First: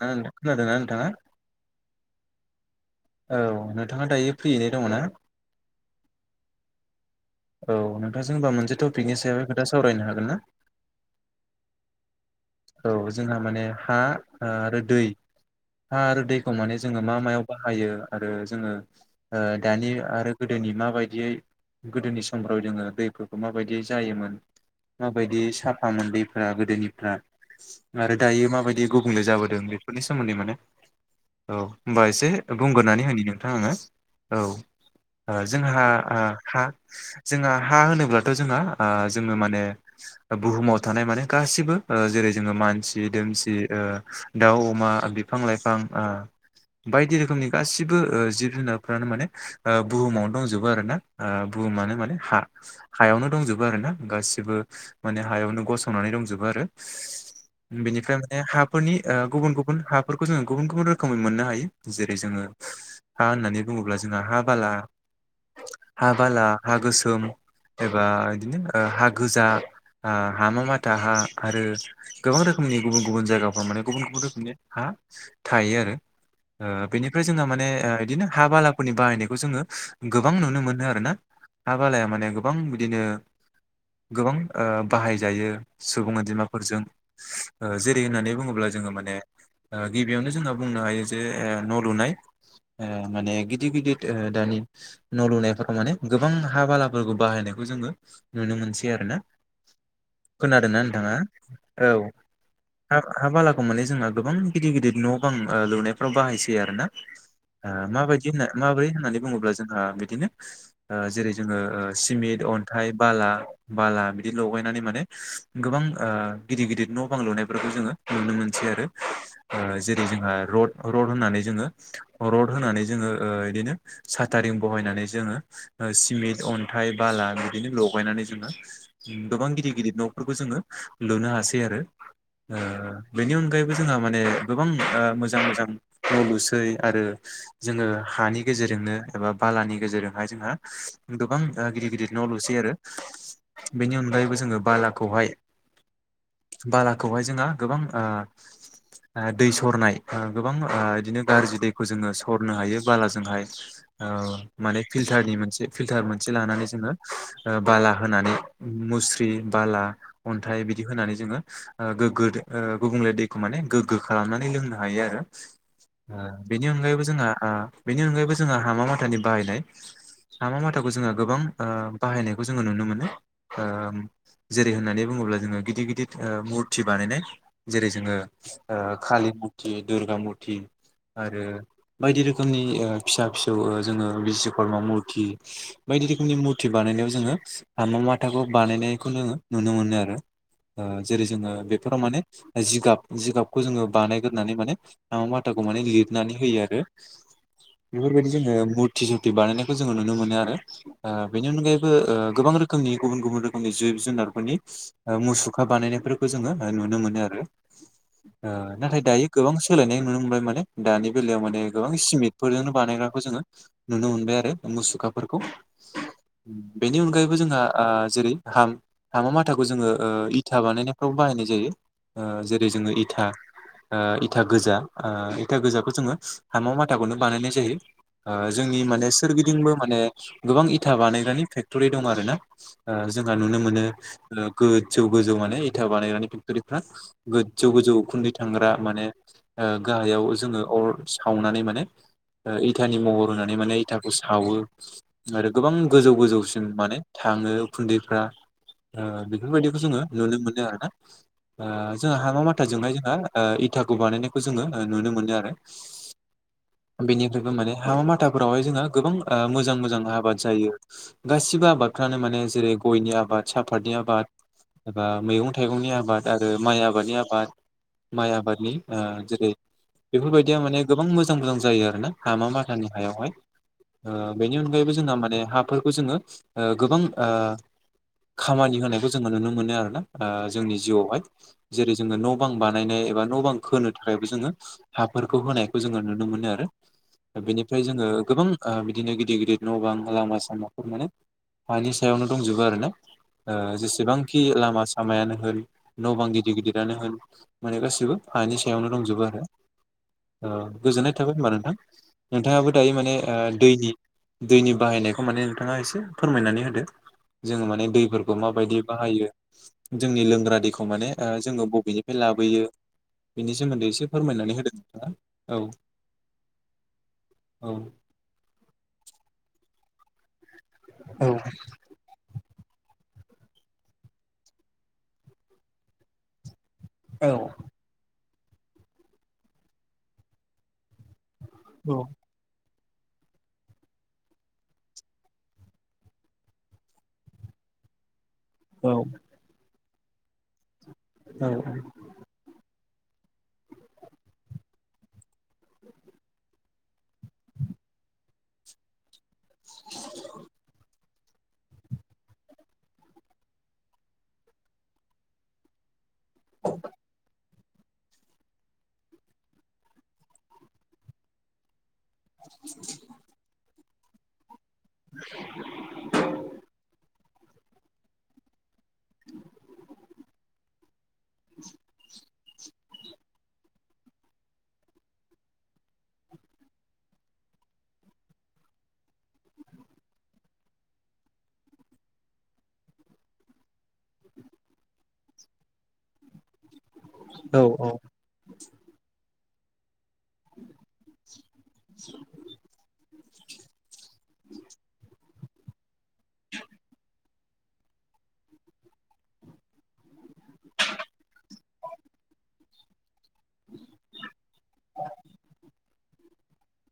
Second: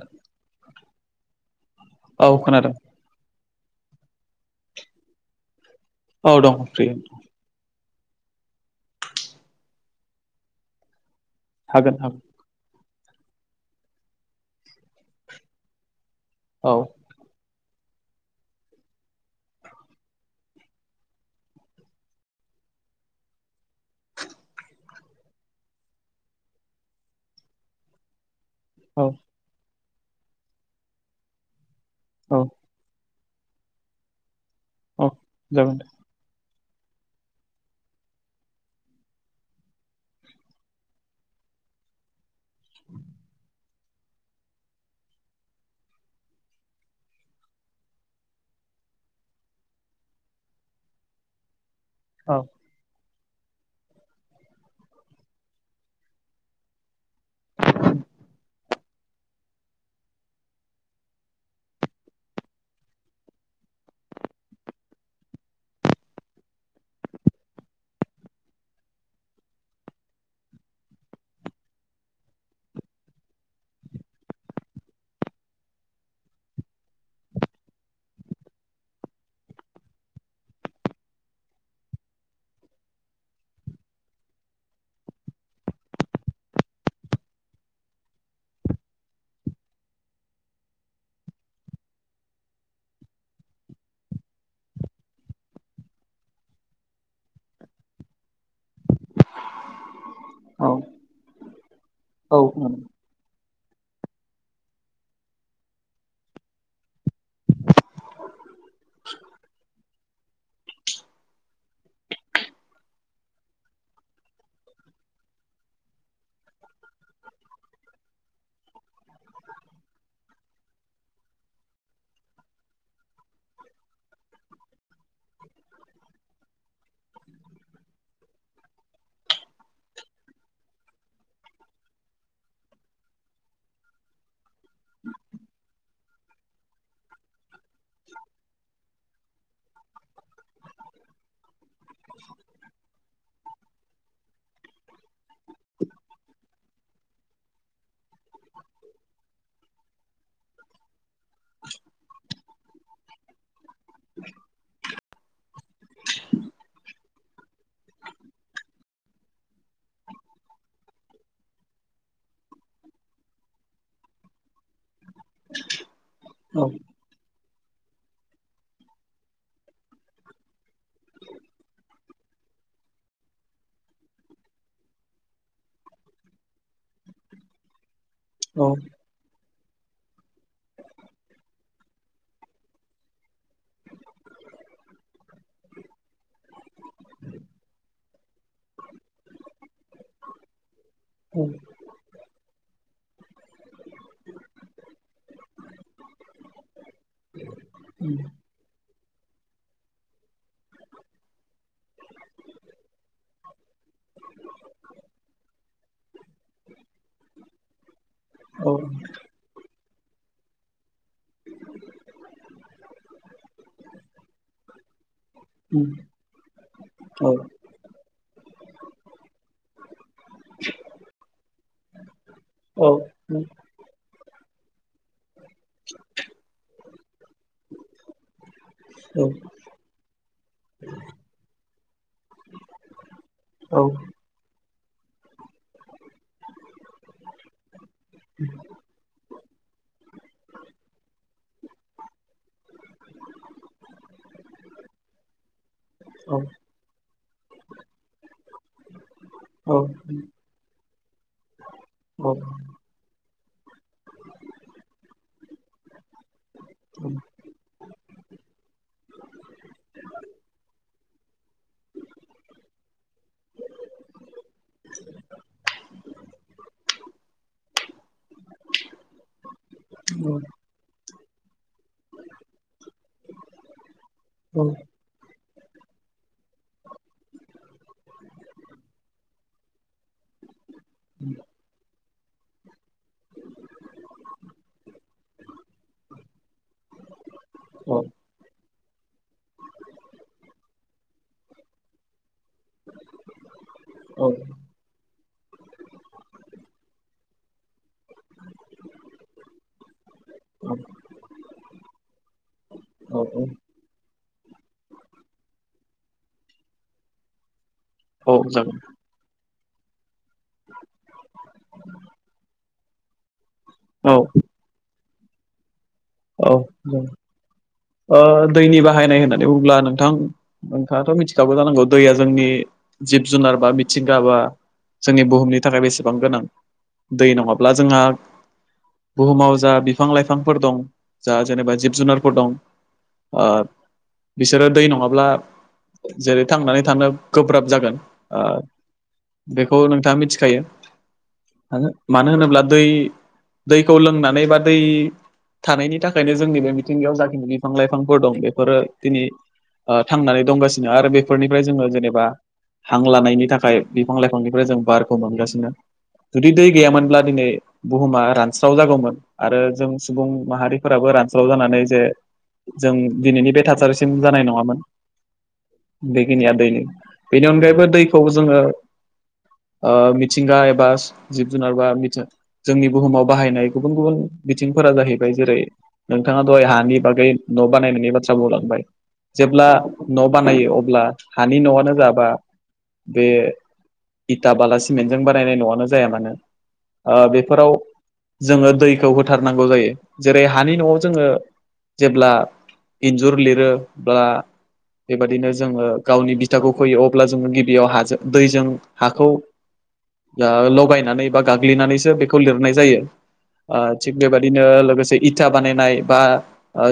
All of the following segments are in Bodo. खोनादों नोंथाङा? औ खोनादों। औ नोंथाङा दायो फ्रियैनो दङ ना? औ दं फ्रि औ नोंथांजों होमबा मोनसे टपिकनि सायाव खोथा सावरायनो हागोन ना? हागोन हागोन। औ जोंहा माने हा आरो दै हा आरो दैखौ औ माने जोङो मा मायाव बाहा यो आरो जोङो ओ दानि आरो गोदोनि मा बायदियै गोदोनि स समफ्राव जोङो दैफोरखौ माबायदि जायोमोन। माबायदि साफा मोन दैफ्रा गोदोनिफ्रा आरो दायो मा माबायदि औ गुबुंले जाबोदों बेफोरनि सोमोन्दै माने औ होमबा एसे औ बुंग्रोनानै होनि नों। नोंथां औ औ जोंङो जागोन दे हा जोंहा हा होनोब्लाथ' जोंहा ओ जोङो माने बुहुमाव थानाय माने गासिबो ओ जेरै। जोङो मानसि दोमसि ओ दाउ अमा बिफां लाइफां बायदि रोखोमनि गासिबो ओ जिब जुनारफ्रानो माने ओ बुहुमावनो दंजोबो आरोना ओ बुहुमानो माने औ हा हायावनो दंजोबो आरो ना गासिबो माने हायावनो गसंनानै दंजोबो आरो बेनिफ्राय माने हाफोरनि ओ गुबुन गुबुन हाफोरखौ जोङो गुबुन गुबुन रोखोमै मोननो हायो जेरै जोङो हा होननानै बुङोब्ला जोंहा हा बाला हा बाला हा गोसो सोम एबा बिदिनो हा गोजा हामा माथा हा आरो गोबां रोखोमनि गुबुन गुबुन जायगाफ्राव माने गुबुन गुबुन रोखोमनि हा थायो आरो ओ बेनिफ्राय जोंहा माने बिदिनो हा बालाफोरनि बाहायनायखौ जोङो गोबां नुनो मोनो आरोना हा बालाया माने गोबां बिदिनो गोबां ओ बाहायजायो सुबुं अनजिमाफोरजों जेरै होननानै बुङोब्ला जोङो माने गिबियावनो जोंहा बुंनो हायो जे न' लुनाय माने गिदिर गिदिर ओ दानि न' लुनायफोराव माने गोबां हा बालाफोरखौ बाहायनायखौ जोङो नुनो मोनसै आरोना औ खोनादों ना नोंथाङा औ हा हा बाला खौ माने जोंहा गोबां गिदिर गिदिर न' बां ओ लुनायफ्राव बाहायसैयो आरो ना माबायदि होननाय माबोरै होननानै बुङोब्ला जोंहा बिदिनो ओ जेरै जोङो सिमेन्ट अन्थाइ बाला बाला बिदि लगायनानै माने गोबां ओ गिद गिदिर न' बां लुनायफोरखौ जोङो नुनो मोनसै आरो जेरै जोंहा रड रड होनानै जोङो रड होनानै जोङो ओ बिदिनो साथारिं बहायनानै जोङो सिमेन्ट अन्थाइ बाला बिदिनो लगायनानै जोङो गोबां गिदिर गिदिर न'फोरखौ जोङो लुनो हासै आरो ओ बेनि अनगायैबो जोंहा माने गोबां ओ मोजां मोजां न' लुसै आरो जोङो हानि गेजेरजोंनो एबा बालानि गेजेरजोंहाय जोंहा गोबां गिदिर गिदिर न' लुसै आरो बेनि अनगायैबो जोङो बालाखौहाय बालाखौहाय जोंहा गोबां ओ दै सरनाय गोबां ओ बिदिनो गाज्रि दैखौ जोङो सर नो हायो बालाजोंहाय ओ माने फिलटारनि मोनसे फिलटार मोनसे लानानै जोङो ओ बाला होनानै मुस्रि बाला अन्थाइ बिदि होनानै जोङो गुबुंले दैखौ माने गोग्गो खालामनानै लोंनो हायो आरो ओ औ बेनि अनगायैबो जोंहा ओ बेनि अनगायैबो जोंहा हामा माथानि बाहायनाय हामा माथाखौ जोङो गोबां ओ बाहायनायखौ जोङो नुनो मोनो ओ जेरै होननानै बुङोब्ला जोङो गिदिर गिदिर ओ मुरथि बानायनाय जेरै जोङो औ ओ कालिमुरथि दुरगा मुरथि आरो बायदि रोखोमनि ओ फिसा फिसौ जोङो बिस्वकर्मा मुरथि मुरथि बायदि रोखोमनि मुरथि बानायनायाव जोङो हामा माथाखौ बानायनायखौ जोङो नुनो मोनो आरो ओ जेरै जोङो बेफोराव माने जिगाब जिगाबखौ जोङो बानायग्रोनानै माने हामा माथाखौ माने लिरनानै होयो आरो बेफोरबायदि औ जोङो मुरथि सुरथि बानायनाय खौ जोङो नुनो मोनो आरो ओ बेनि अनगायैबो गोबां रोखोमनि गुबुन गुबुन रोखोमनि जिब जुनारफोरनि ओ मुसुखा बानायनायफोरखौ जोङो नुनो मोनो आरो ओ नाथाय दायो गोबां सोलायनाय नुनो मोनबाय माने दानि बेलायाव माने गोबां सिमेन्टफोरजोंनो बानाय नायखौ जोङो नुनो मोनबाय आरो मुसुखाफोरखौ बेनि औ अनगायैबो जोंहा ओ जेरै हां हामा माथाखौ जोङो इथा बानायनायफ्राव बाहायनाय जायो जेरै जोङो औ इथा औ ओ इथा गोजा इथा गोजाखौ जोङो हाम' माथाखौनो बानायनाय जायो जोंनि माने जागोन सोरगिदिंबो माने गोबां इथा बानायग्रानि फेक्टरि दं आरो ना ओ जोंहा नुनो औ मोनो गोजौ गोजौ माने इथा बानायग्रानि फेक्ट'रिफ्रा गोजौ गोजौ उखुन्दै थांग्रा माने ओ गाहायाव जोङो अर सावनानै माने इथानि महर होनानै माने इथाखौ सावो आरो गोबां गोजौ ओ गोजौसिम माने थाङो उखुन्दैफ्रा ओ बेफोरबायदिखौ जोङो दैनि नुनो मोनो आरो ना ओ जोंहा हामा माथाजोंहाय जोंहा ओ इथाखौ बानायनायखौ जोङो नुनो मोनो आरो बेनिफ्रायबो माने हाबा माथाफोरावहाय जोंहा गोबां मोजां मोजां आबाद जायो गासिबो आबादफ्रानो माने जेरै गयनि आबाद सा- फाथनि आबादनि एबा मैगं थाइगंनि आबाद आरो माइ आबादनि आबाद माइ आबादनि ओ जेरै बेफोरबायदिया माने गोबां मोजां मोजां जायो आरो ना हामा माथानि हायावहाय ओ बेनि अनगायैबो जोंहा माने हाफोरखौ जोङो ओ गोबां ओ खामानि होनायखौ जोङो नुनो मोनो आरोना ओ जोंनि जिउआवहाय जेरै जोङो न' बां बानायनाय एबा न' बां खोनो थाखायबो जोङो हाफोरखौ होनायखौ जोङो नुनो मोनो आरो बेनिफ्राय जोङो गोबां बिदिनो गिदिर गिदिर न' बां लामा सामाफोर माने हानि सायावनो दंजोबो आरो ना ओ जेसेबांखि लामा सा- यानो होन न' बां गिदिर गिदिरानो होन माने गासैबो हानि सायावनो दंजोबो आरो औ गोजोननाय थाबाय होनबा नोंथां नोंथाङाबो दायो माने ओ दैनि दैनि बाहायनायखौ माने नोंथाङा एसे फोरमायनानै होदो जोङो माने दैफोरखौ माबायदि बाहायो जोंनि लोंग्रा दैखौ ओ माने जोङो बबेनिफ्राय लाबोयो बेनि सोमोन्दै एसे फोरमायनानै होदों नोंथाङा औ उम औ ओ दैनि बाहायनाय होननानै बुङोब्ला नोंथां नोंथाङाथ' औ मिथिखागौ जानांगौ दैया जोंनि जिब जुनार बा मिथिंगाबा जोंनि बुहुमनि थाखाय बेसेबां गोनां दै औ नङाब्ला जोंहा बुहुमाव जा बिफां लाइफांफोर दं जा जेनेबा जिब औ जुनारफोर दं बिसोरो दै नङाब्ला जेरै थांनानै थानो गोब्राब जागोन औ बेखौ नोंथाङा मिथिखायो औ मानो होनोब्ला दै दैखौ लोंनानै बा दै थानायनि थाखायनो जोंनि बे मिथिंगायाव जाखिमनि बिफां लाइफांफोर दं बेफोरो दिनै थांनानै दंगासिनो आरो बे बेफोरनिफ्राय जोङो जेनेबा हां लानायनि थाखाय बिफां लाइफांनिफ्राय जों बारखौ मोनगासिनो जुदि दै गैयामोनब्ला दिनै बुहुमा रानस्राव जागौमोन आरो जों सुबुं माहारिफोराबो रानस्राव जानानै जे जों दिनैनि बे थासारिसिम जानाय नङामोन बेखिनिया दैनि बेनि अनगायैबो दैखौ जोङो मिथिंगा एबा जिब जुनार बा मि जोंनि बुहुमाव बाहायनाय गुबुन गुबुन बिथिंफोरा जाहैबाय जेरै नोंथाङा दहाय हानि बागै न' बानायनायनि बाथ्रा बुंलांबाय जेब्ला न' बानायो अब्ला हानि न'आनो जाबा बे इथा बाला सिमेन्टजों बानायनाय न'आनो जाया मानो औ बेफोराव जोङो दैखौ होथारनांगौ जायो जेरै हानि न'आव जोङो जेब्ला इन्जुर लिरोबोब्ला बेबायदिनो जोङो गावनि बिथाखौ फैयो अब्ला जोङो गिबियाव हाजों दैजों हाखौ दा लगायनानै बा गाग्लिनानैसो बेखौ लिरनाय जायो थिग बेबाददिनो लोगोसे इथा बानायनाय बा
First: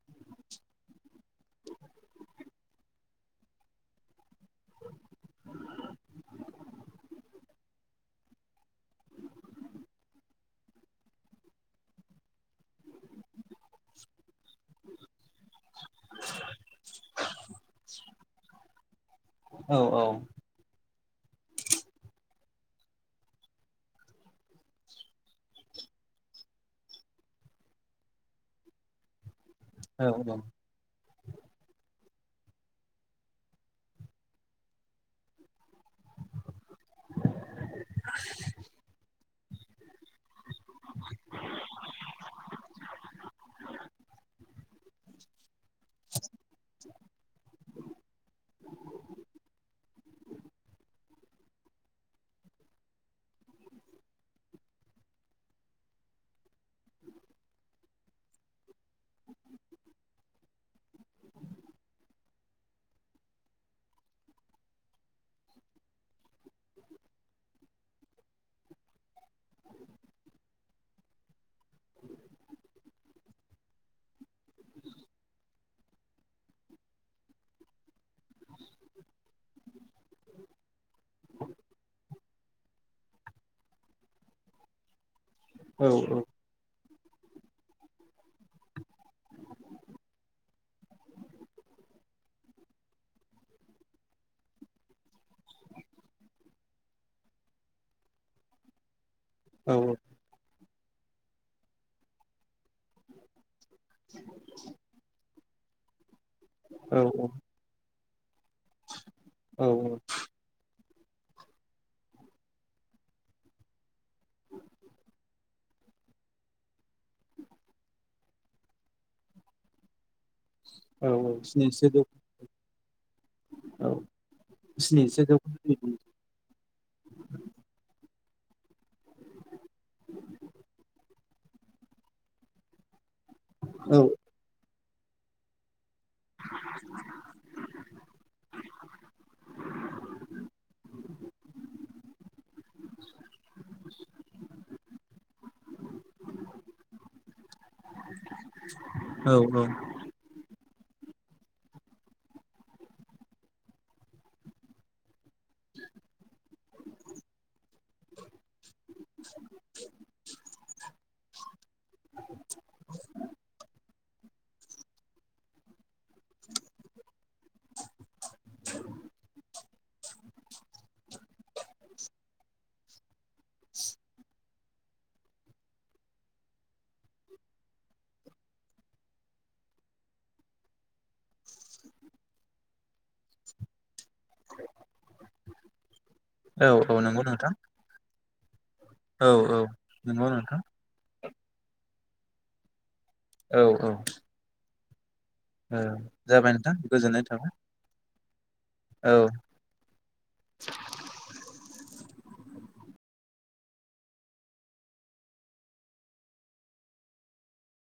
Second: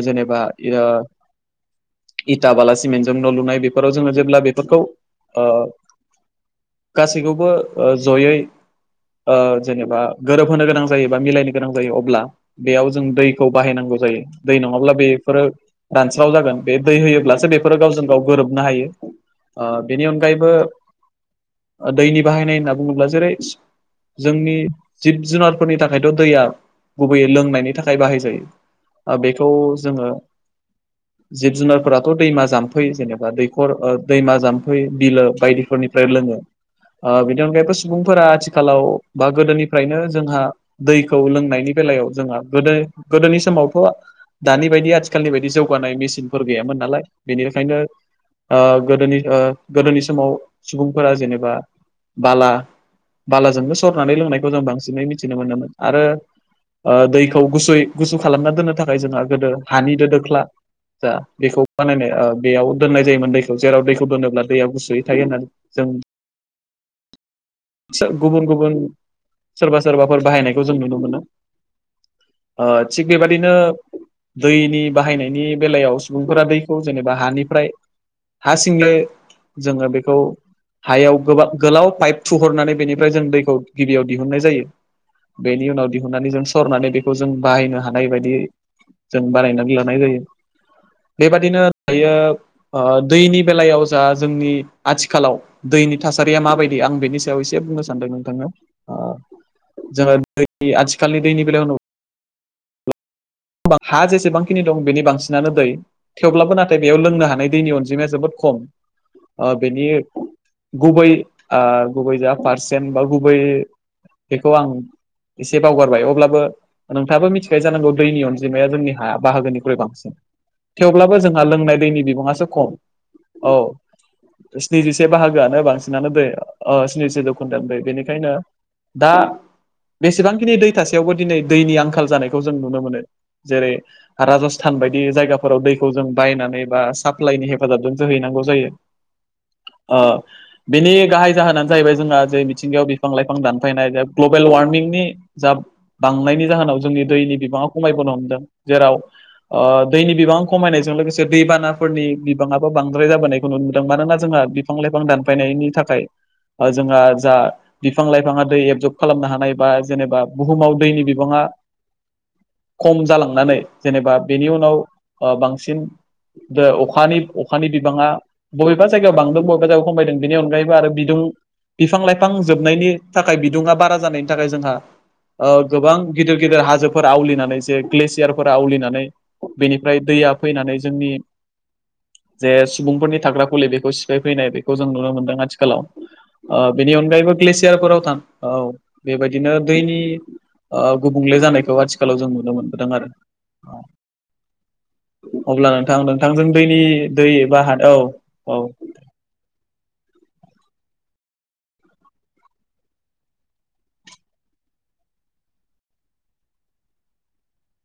जेनेबा इयो इटा बाला सिमेन्टजों न' लुनाय बेफोराव जोङो जेब्ला बेफोरखौ गासैखौबो जयै जेनेबा गोरोबहोनो गोनां जायो बा मिलायनो गोनां जायो अब्ला बेयाव जों दै खौ बाहायनांगौ जायो दै नङाब्ला बे बेफोरो दानस्राव जागोन बे दै होयोब्लासो बेफोरो गावजों गाव गोरोबनो हायो। औ बेनि अनगायैबो दैनि बाहायनाय होनना बुङोब्ला जेरै जोंनि जिब जुनारफोरनि थाखायथ' दैया गुबैयै लोंनायनि थाखाय बाहायजायो बेखौ जोङो जिब जुनारफोराथ' दैमा जाम्फै जेनेबा दैखर दैमा जाम्फै बिलो बायदिफोरनि लोङो बिनि अनगायैबो सुबुंफोरा आथिखालाव बा गोदोनिफ्रायनो जोंहा दैखौ लोंनायनि बेलायाव जोंहा गोदो गोदोनि समावथ' दानि बायदि आथिखालनि बायदि जौगानाय मेसिनफोर गैयामोन नालाय बेनिखायनो गोदोनि गोदोनि समाव सुबुंफोरा जेनेबा बाला बालाजोंनो सरनानै लोंनायखौ जों बांसिनै मिथिनो मोनोमोन आरो दैखौ गुस गुसु खालामना दोननो थाखाय जोंहा गोदो हानि दो दोख्ला जा बेखौ बानायनाय बेयाव दोननाय जायोमोन दैखौ जेराव दैखौ दोनोब्ला दैया गुसुयै थायो होननानै जों [unintelligible] गुबुन गुबुन सोरबा सोरबाफोर बाहायनायखौ जों नुनो मोनो। आ थिक बेबादिनो दैनि बाहायनायनि बेलायाव सुबुंफोरा दैखौ जेनेबा हानिफ्राय हा सिंले जोङो बेखौ हायाव गोब गोलाव पाइप थुहरनानै बेनिफ्राय जों दैखौ गिबियाव दिहुननाय जायो बेनि उनाव दिहुननानै जों सरनानै बे खौ जों बाहायनो हानाय बायदि जों बानायनानै लानाय जायो। बेबादिनो दायो दैनि बेलायाव जा जोंनि आथिखालाव दै दैनि थासारिया माबायदि आं बेनि सायाव एसे बुंनो सानदों नोंथांनो ओ औ जोंहा दै आथिखालनि दैनि बेलायावनो हा जेसेबांखिनि दं बेनि बांसिनानो दै थेवब्लाबो नाथाय बेयाव लोंनो औ हानाय दैनि अनजिमाया जोबोद खम ओ औ बेनि गुबै ओ गुबै जा पारसेन बा गुबैयै बेखौ आं एसे बावगारबाय अब्लाबो नोंथाङाबो मिथिखायो जानांगौ दैनि अन जिमाया जोंनि हाया बाहागोनिख्रुइ बांसिन थेवब्लाबो औ जोंहा लोंनाय स्निजिसे जौ दैनि बिबङासो खम औ। स्निजिसे बाहागोआनो बांसिनानो दै ओ स्निजिसे जौखोनदोआ ओमफाय बेनि खायनो दा बेसेबांखिनि दैथासेयावबो दिनै दैनि आंखाल जानायखौ जों नुनो मोनो जेरै औ राजस्थान बायदि जायगाफोराव दै खौ जों बायनानै बा साप्लाइनि हेफाजाबजों जोहैनांगौ जायो। ओ बिनि गाहाय जाहोनानो जाहैबाय जोंहा जे मिथिंगायाव बिफां-लाइफां दानफायनाय जा ग्लबेल वार्मिंनि जा थांनायनि जाहोनाव जोंनि दैनि बिबाङा खम जेराव औ ओ दैनि बिबां खमायनायजों लोगोसे दैबानाफोरनि बिबाङाबो बांद्राय जाबोयखौ नुनो मोनदों मानोना जोंहा बिफां-लाइफां दानफायनाय नि थाखाय जोंहा जा बिफां-लाइफाङा दै एबजब खालामनो हा नायबा जेनेबा बुहुमाव दैनि बिबाङा खम जालांनानै जेनेबा बेनि उनाव ओ बांसिन द अखानि अखानि बिबाङा बबेबा जायगायाव बांदों बबेबा जायगायाव खमायदों बेनि अनगायैबो आरो बिदुं बिफां-लाइफां जोबनायनि थाखाय बिदुङा बारा जानायनि थाखाय जोंहा ओ गोबां गिदिर गिदिर हाजोफोर आवलिनानै जे ग्लेसियारफोरा आउलिनानै बेनिफ्राय दैया फैनानै जोंनि जे सुबुंफोरनि थाग्रा खुलि बेखौ सिफायफैनाय बेखौ जों नुनो मोनदों आथिखालाव। औ ओ बेनि औ नंगौ अनगायैबो नोंथां ग्लेसियारफोराव था औ औ बेबायदिनो औ दैनि नंगौ नोंथां ओ गुबुंले जानायखौ आथिखालाव जों नुनो मोनबोदों आरो। औ औ अब्ला औ नोंथां नोंथांजों जाबाय नोंथां दैनि गोजोननाय दै थाबाय एबा हाद औ औ औ [inaudible]